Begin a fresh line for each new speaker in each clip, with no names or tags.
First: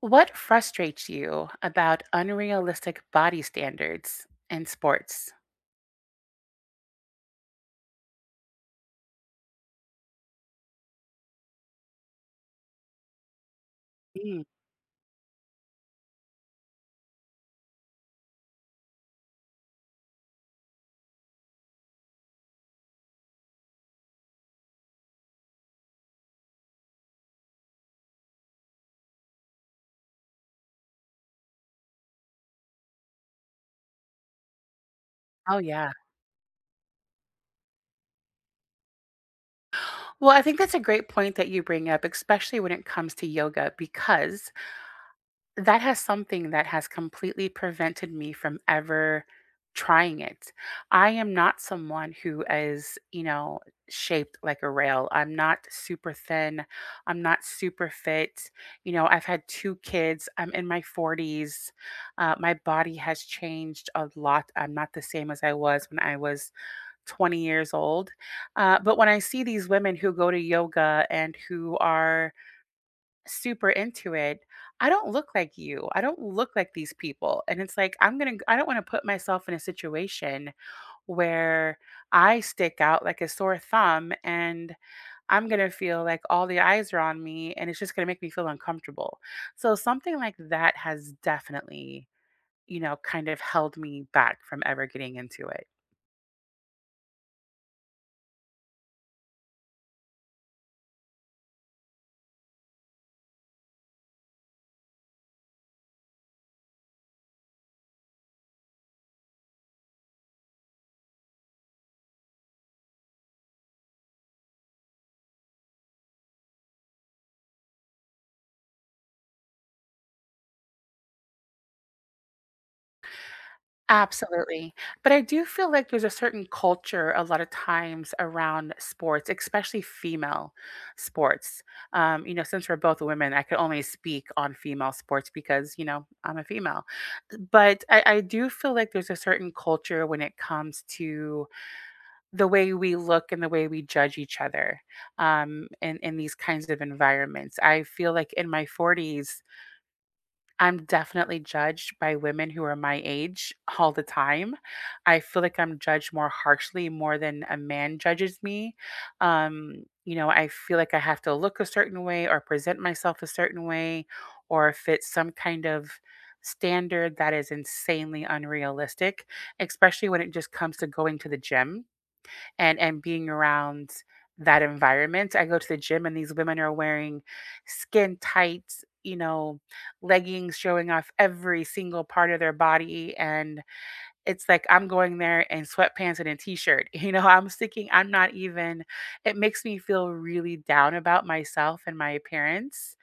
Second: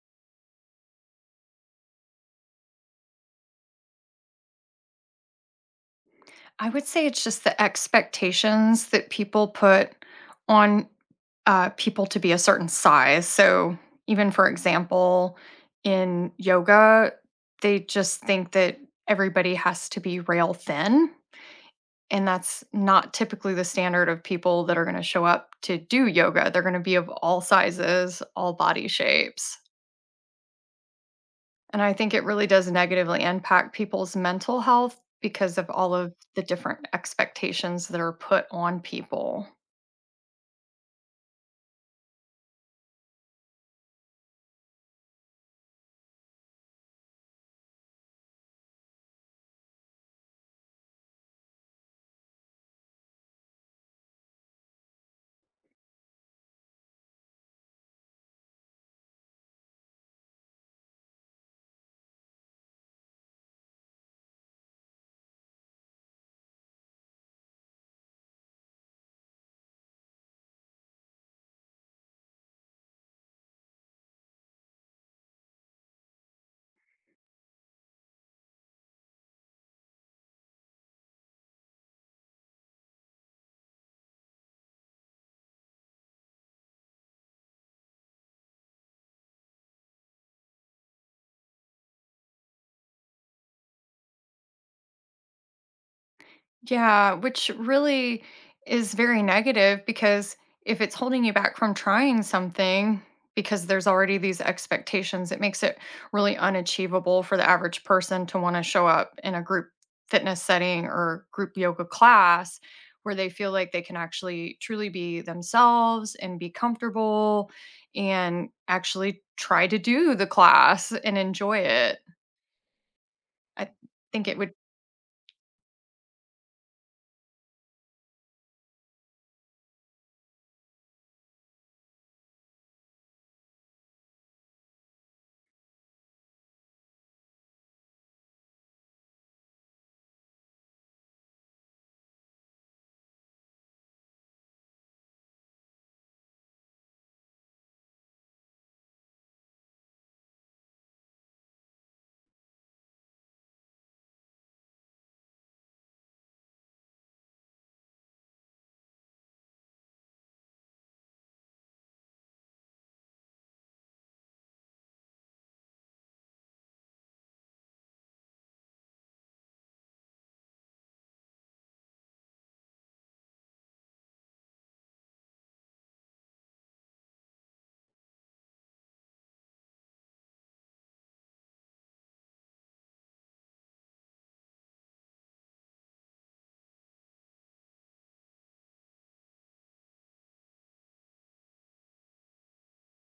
What frustrates you about unrealistic body standards in sports?
I would say it's just the expectations that people put on people to be a certain size. So, even
Mm.
for example, in yoga, they just think that everybody has to be rail thin. And that's not typically the standard of people that are going to show up to do yoga. They're going to be of all sizes, all body shapes. And I think it really does negatively impact people's mental health because
Oh,
of
yeah.
all of the different expectations that are put on people.
Well, I think that's a great point that you bring up, especially when it comes to yoga, because that has something that has completely prevented me from ever trying it. I am not someone who is, you know, shaped like a rail. I'm not super thin. I'm not super fit. You know, I've had two kids. I'm in my 40s. My body has changed a lot. I'm not the same as I was when I was 20 years old. But when I see these women who go to yoga and who are super into it, I don't look like you. I don't look like these people. And it's like, I'm going to, I don't want to put myself in a situation where I stick out like a sore thumb, and I'm going to feel like all the eyes are on me, and it's just going to make me feel uncomfortable. So something like that has definitely, you know, kind of held me back from ever getting into it.
Yeah, which really is very negative because if it's holding you back from trying something because there's already these expectations, it makes it really unachievable for the average person to want to show up in a group fitness setting or group yoga class where they feel like they can actually truly be themselves and be comfortable and actually try to do the class and enjoy it. I think it would,
Absolutely. But I do feel like there's a certain culture a lot of times around sports, especially female sports. You know, since we're both women, I could only speak on female sports because, you know, I'm a female. But I do feel like there's a certain culture when it comes to the way we look and the way we judge each other in these kinds of environments. I feel like in my 40s, I'm definitely judged by women who are my age all the time. I feel like I'm judged more harshly more than a man judges me. You know, I feel like I have to look a certain way or present myself a certain way or fit some kind of standard that is insanely unrealistic, especially when it just comes to going to the gym and being around that environment. I go to the gym and these women are wearing skin tight, you know, leggings showing off every single part of their body. And it's like I'm going there in sweatpants and a t shirt. You know, I'm sticking, I'm not even, it makes me feel really down about myself and my appearance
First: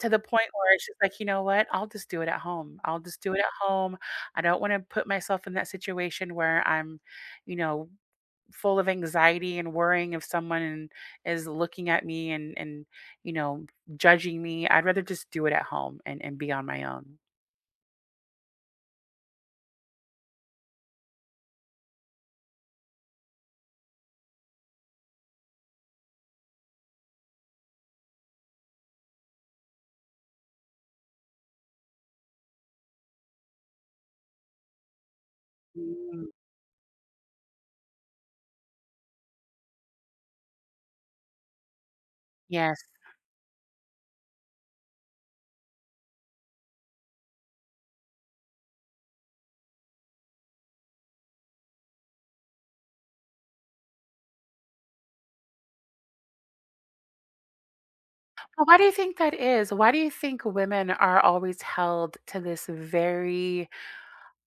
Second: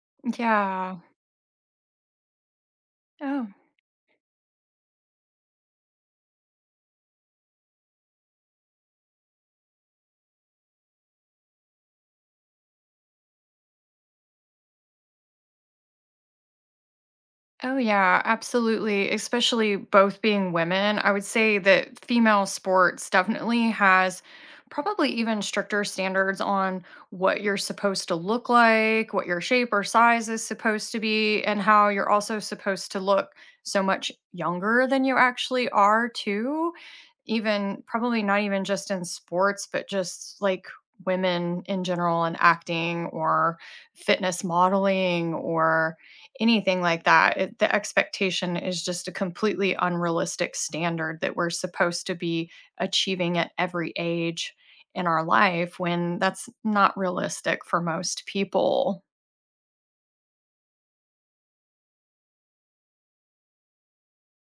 to the point where it's
yeah.
just like, you know what? I'll just do it at home. I'll just do it at
Oh.
home. I don't want to put myself in that situation where I'm, you know, full of anxiety and worrying if someone is looking at me and you know judging me. I'd rather just do it at home and be on my own.
Oh, yeah, absolutely. Especially both being women. I would say that female sports definitely has probably even stricter standards on what you're supposed to look like, what your shape or size is supposed to be, and how you're also supposed to look so much younger than you actually are,
Mm.
too. Even probably not even just in sports, but just like women in general and
Yes.
acting or fitness modeling or anything like that. It, the expectation is just a completely unrealistic standard that we're supposed to be achieving at every age in our life when that's not realistic for most
Well, why do you
people.
think that is? Why do you think women are always held to this very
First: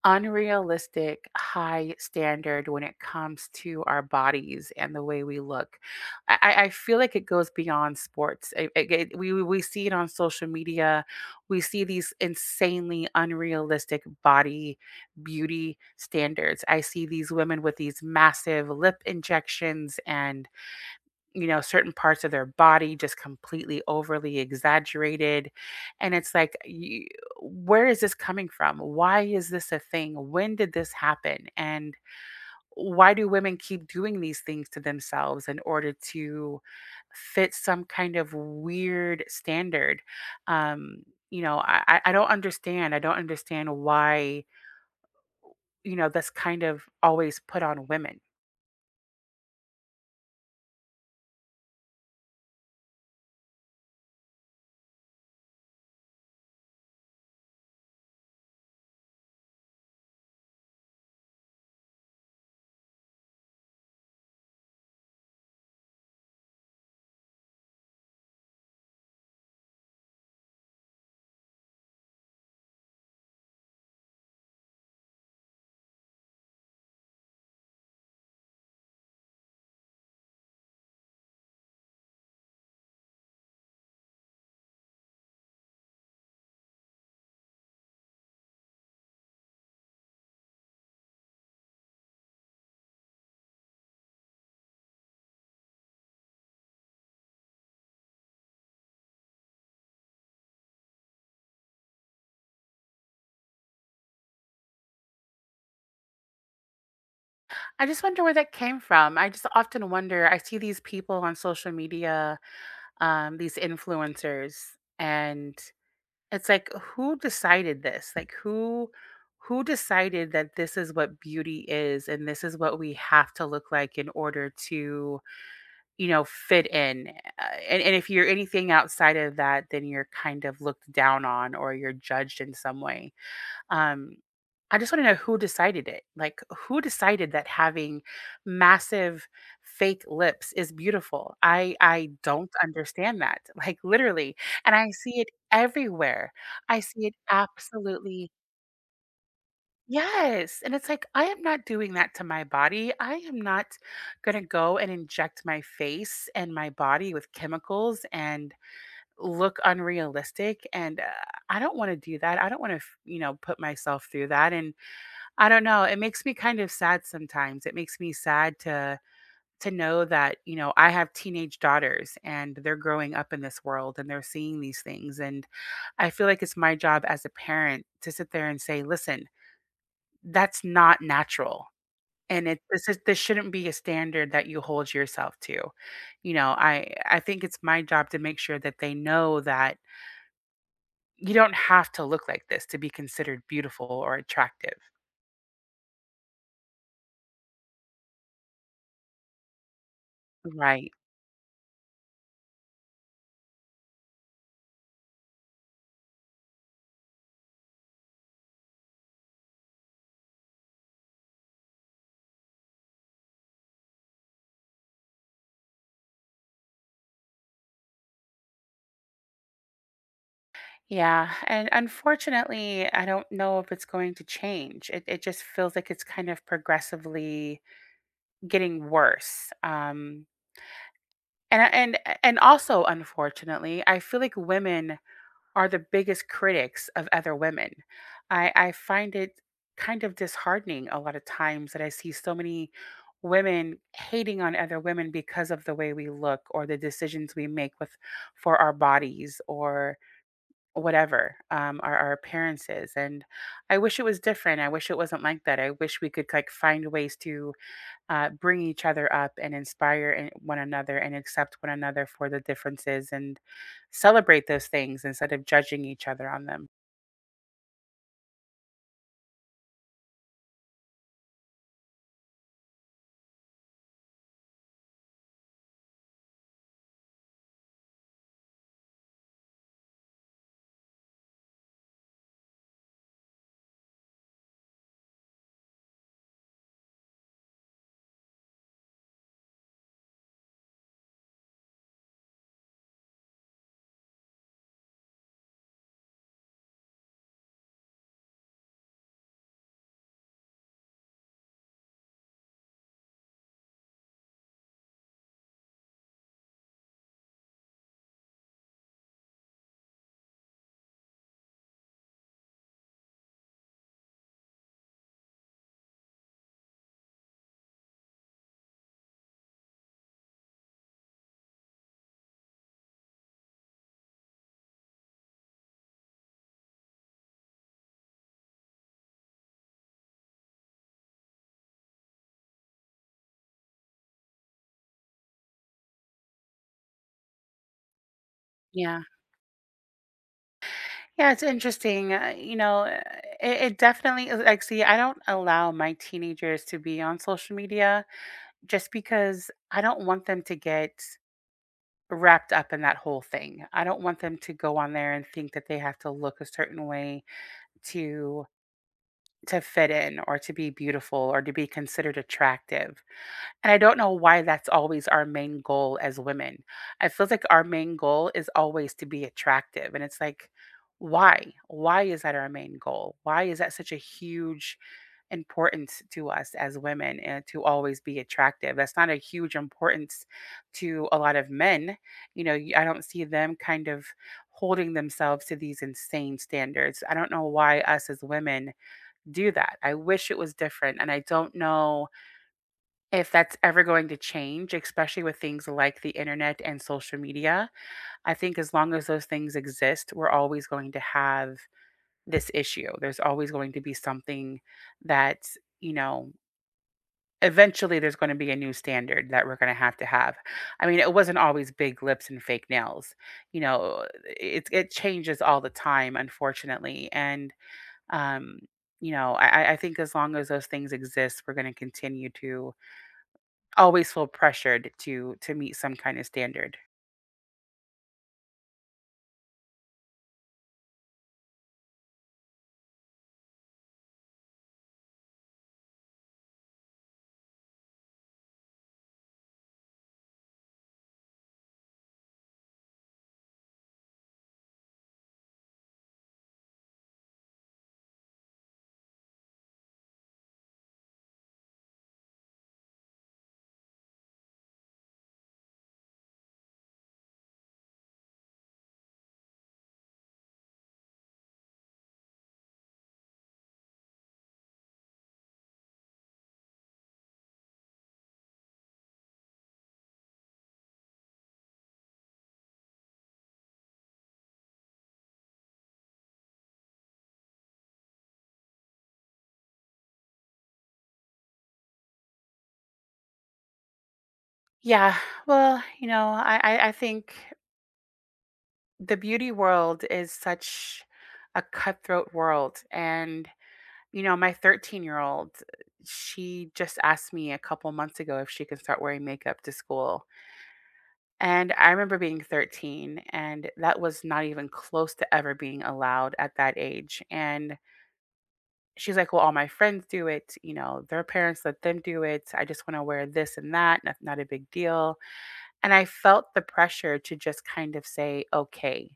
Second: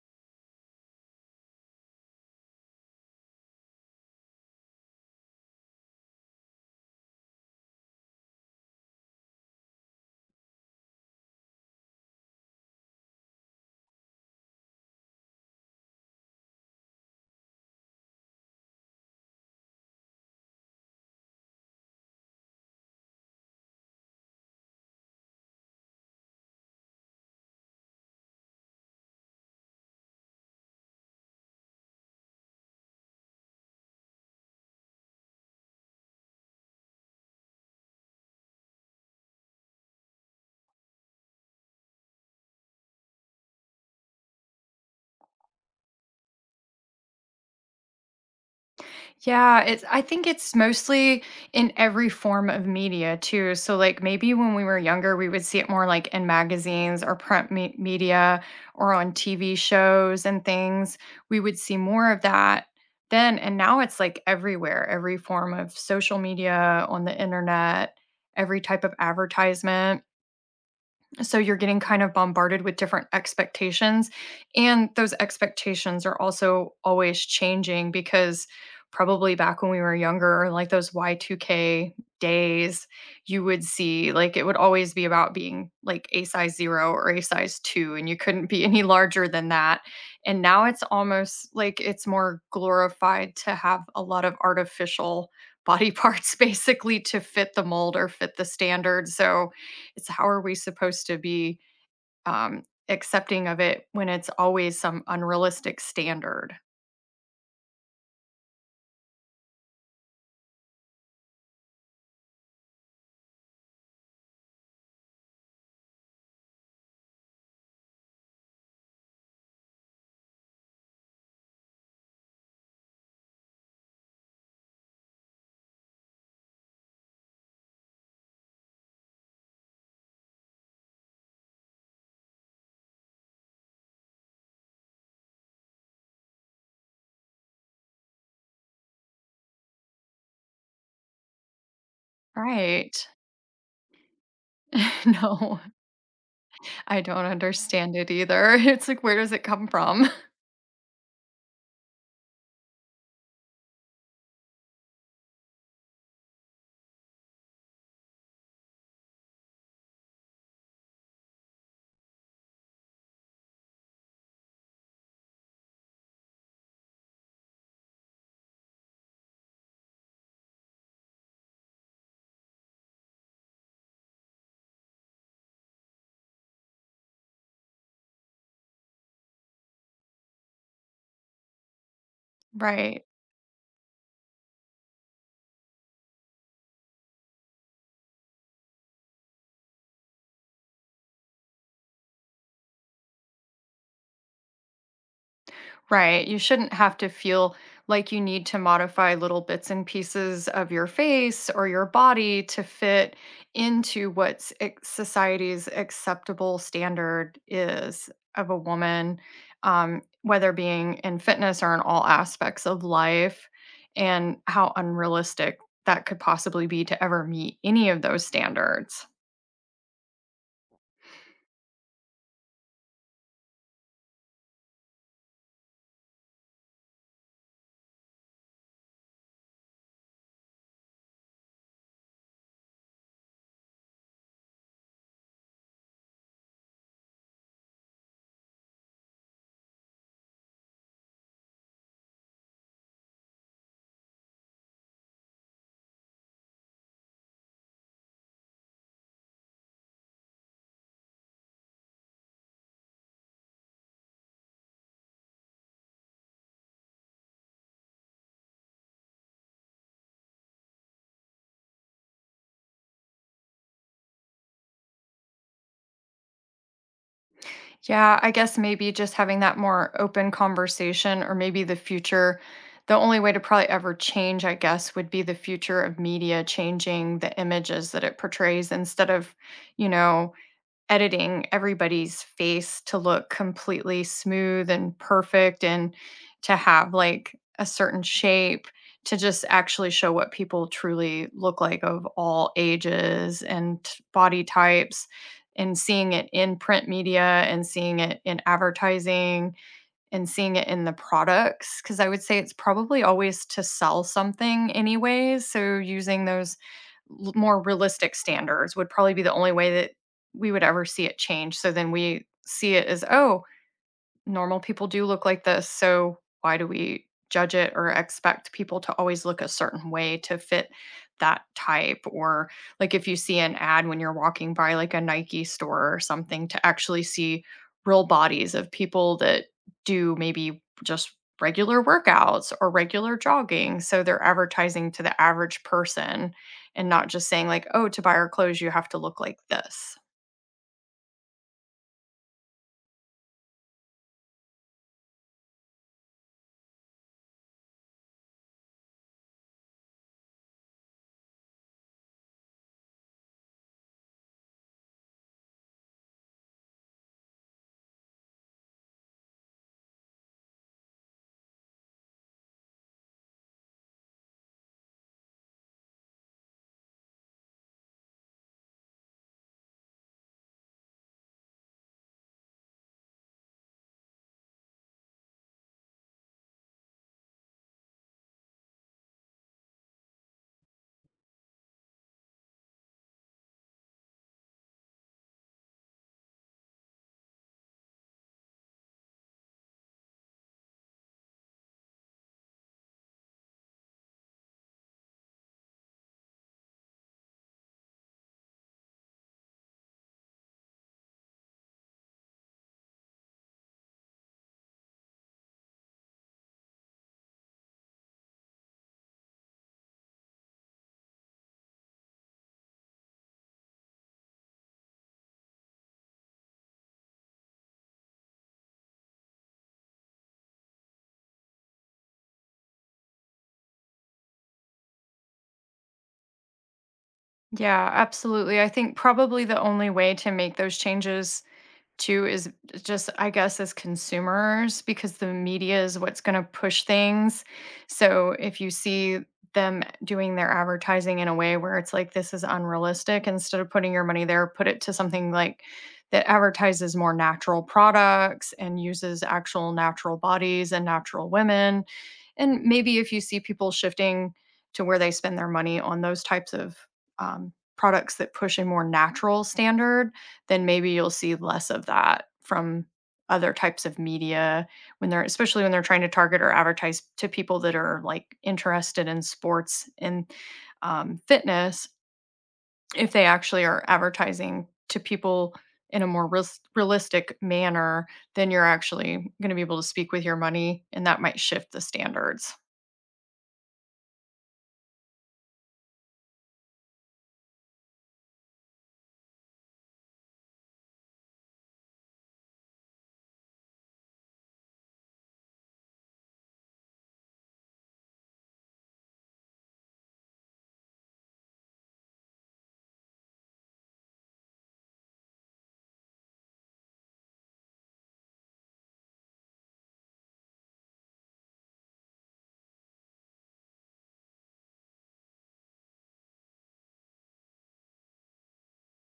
unrealistic high standard when it comes to our bodies and the way we look? I feel like it goes beyond sports. We see it on social media. We see these insanely unrealistic body beauty standards. I see these women with these massive lip injections and you know, certain parts of their body just completely overly exaggerated. And it's like, you, where is this coming from? Why is this a thing? When did this happen? And why do women keep doing these things to themselves in order to fit some kind of weird standard? Um, you know, I don't understand. I don't understand why, you know, that's kind of always put on women.
Yeah, it's I think it's mostly in every form of media too. So like maybe when we were younger, we would see it more like in magazines or media or on TV shows and things. We would see more of that then, and now it's like everywhere, every form of social media, on the internet, every type of advertisement. So you're getting kind of bombarded with different expectations. And those expectations are also always changing because probably back when we were younger, like those Y2K days, you would see like it would always be about being like a size zero or a size two, and you couldn't be any larger than that. And now it's almost like it's more glorified to have a lot of artificial body parts basically to fit the mold or fit the standard. So it's how are we supposed to be um, accepting of it when it's always some unrealistic standard?
I just wonder where that came from. I just often wonder. I see these people on social media, these influencers, and it's like, who decided this? Like, who decided that this is what beauty is, and this is what we have to look like in order to, you know, fit in? And if you're anything outside of that, then you're kind of looked down on or you're judged in some way. Um, I just want to know who decided it. Like, who decided that having massive fake lips is beautiful? I don't
Right.
understand that. Like, literally, and I see it
No,
everywhere. I
I
see it
don't understand it
absolutely.
either. It's like, where does it come from?
Yes. And it's like, I am not doing that to my body. I am not going to go and inject my face and my body with chemicals and look unrealistic. And I don't want to do that. I don't want to, you know, put myself through that. And I don't know, it makes me kind of sad sometimes. It makes me sad to know that, you know, I have teenage daughters and they're growing up in this world and they're seeing these things, and I feel like it's my job as a parent to sit there and say, "Listen, that's not natural." And it this is
Right.
this shouldn't be a standard that you hold yourself to. You know, I think it's my job to make sure that they know that you don't have to look like this to be considered beautiful or attractive.
Right. You shouldn't have to feel like you need to modify little bits and pieces of your
Right.
face or your body to fit into what society's acceptable standard is of a woman, whether being in fitness or in all aspects of life, and how unrealistic that could possibly be to ever meet any of those standards.
Yeah, and unfortunately, I don't know if it's going to change. It just feels like it's kind of progressively getting worse. And also, unfortunately, I feel like women are the biggest critics of other women. I find it kind of disheartening a lot of times that I see so many women hating on other women because of the way we look or the decisions we make with for our bodies or whatever, our appearances, and I wish it was different, I wish it wasn't like that, I wish we could, like, find ways to, bring each other up and inspire an one another and accept one another for the differences and celebrate those things instead of judging each other on them.
Yeah, I guess maybe just having that more open conversation or maybe the future, the only way to probably ever change, I guess, would be the future of media changing the images that it portrays instead of, you know, editing everybody's face to look completely smooth and perfect and to have like a certain shape, to just actually show what people truly look like of all ages and body types, and seeing it in print media and seeing it in advertising and seeing it in the products, because I would say it's probably always to sell something anyways, so using those l more realistic standards would probably be the only way that we would ever see it change, so then we see it as, "Oh, normal people do look like this, so why do we judge it or expect people to always look a certain way to fit that type? Or like if you see an ad when you're walking by like a Nike store or something, to actually see real bodies of people that do maybe just regular workouts or regular jogging. So they're advertising to the average person and not just saying like, "Oh, to buy our clothes you have to
Yeah.
look like this."
Yeah, it's interesting, you know, it definitely is like, see, I don't allow my teenagers to be on social media just because I don't want them to get wrapped up in that whole thing. I don't want them to go on there and think that they have to look a certain way to to fit in or to be beautiful or to be considered attractive. And I don't know why that's always our main goal as women. I feel like our main goal is always to be attractive and it's like why? Why is that our main goal? Why is that such a huge importance to us as women and to always be attractive? That's not a huge importance to a lot of men. You know, I don't see them kind of holding themselves to these insane standards. I don't know why us as women do that. I wish it was different. And I don't know if that's ever going to change, especially with things like the internet and social media. I think as long as those things exist, we're always going to have this issue. There's always going to be something that you know eventually there's going to be a new standard that we're going to have to have. I mean, it wasn't always big lips and fake nails. You know, it changes all the time, unfortunately. And um, you know, I think as long as those things exist, we're going to continue to always feel pressured to meet some kind of standard.
Yeah, absolutely. I think probably the only way to make those changes too is just, I guess, as consumers, because the media is what's going to push things. So if you see them doing their advertising in a way where it's like this is unrealistic, instead of putting your money there, put it to something like that advertises more natural products and uses actual natural bodies and natural women. And maybe if you see people shifting to where they spend their money on those types of products that push a more natural standard, then maybe you'll see less of that from other types of media when they're, especially when they're trying to target or advertise to people that are like interested in sports and fitness, if they actually are advertising to people in a more realistic manner, then you're actually going to be able to speak with your money, and that might shift the standards.
Yeah. Well, you know, I think the beauty world is such a cutthroat world, and you know, my 13-year-old, she just asked me a couple months ago if she can start wearing makeup to school, and I remember being 13, and that was not even close to ever being allowed at that age, and she's like, "Well, all my friends do it, you know, their parents let them do it. I just wanna wear this and that, not a big deal," and I felt the pressure to just kind of say, "Okay,"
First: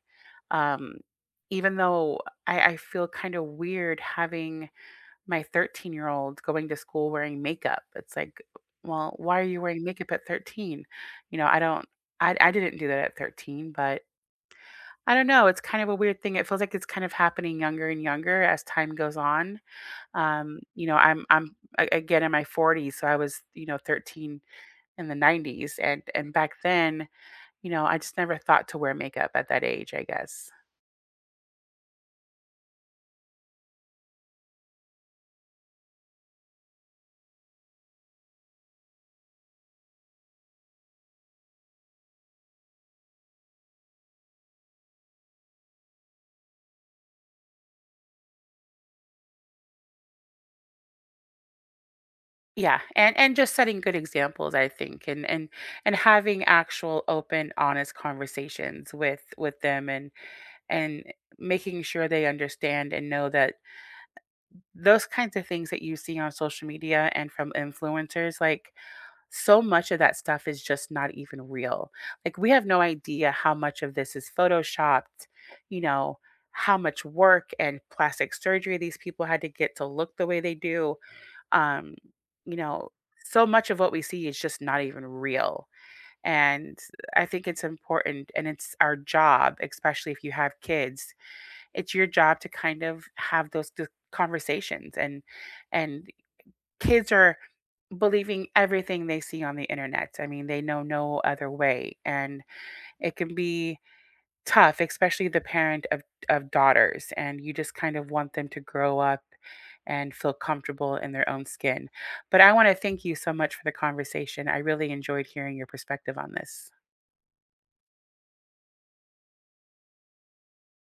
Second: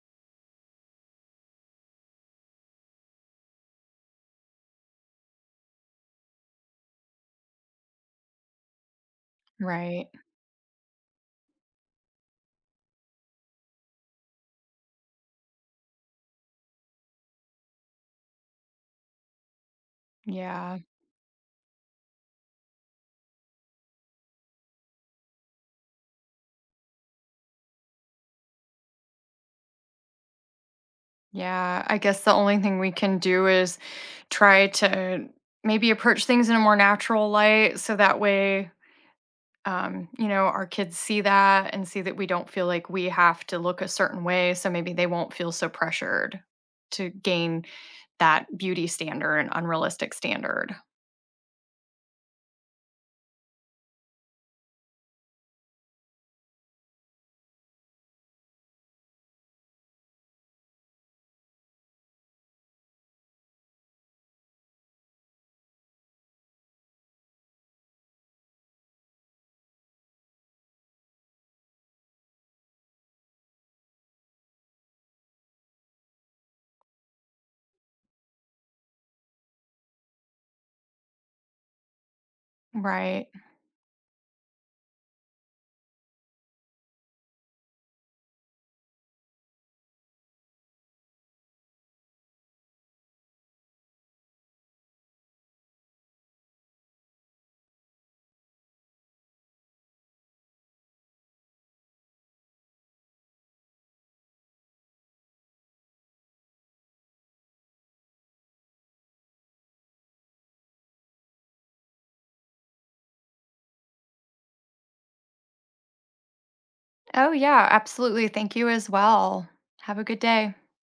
um, even though I feel kinda weird having my 13-year-old going to school wearing makeup. It's like, "Well, why are you wearing
Right.
makeup at 13?" You know, I don't I didn't do that at 13, but I don't know, it's kind of a weird thing. It feels like it's kind of happening younger and younger as time goes on.
Yeah.
You know, I'm a again in my 40s, so I was, you know, 13 in the 90s, and back then, you know, I just never thought to wear makeup at that age, I guess.
Yeah, I guess the only thing we can do is try to maybe approach things in a more natural light so that way, you know, our kids see that and see that we don't feel like we have to look a certain way. So maybe they won't feel so pressured to gain that beauty standard and unrealistic standard.
Yeah, and just setting good examples, I think, and having actual open, honest conversations with them and making sure they understand and know that those kinds of things that you see on social media and from influencers, like so much of that stuff is just not even real. Like we have no idea how much of this is photoshopped, you know, how much work and plastic surgery these people had to get to look the way they do. um, you know,
Right.
so much of what we see is just not even real. And I think it's important and it's our job, especially if you have kids, it's your job to kind of have those conversations, and kids are believing everything they see on the internet. I mean, they know no other way, and it can be tough, especially the parent of daughters, and you just kind of want them to grow up and feel comfortable in their own skin. But I wanna thank you so much for the conversation. I really enjoyed hearing your perspective on this.
Oh, yeah, absolutely. Thank you as well. Have a good day.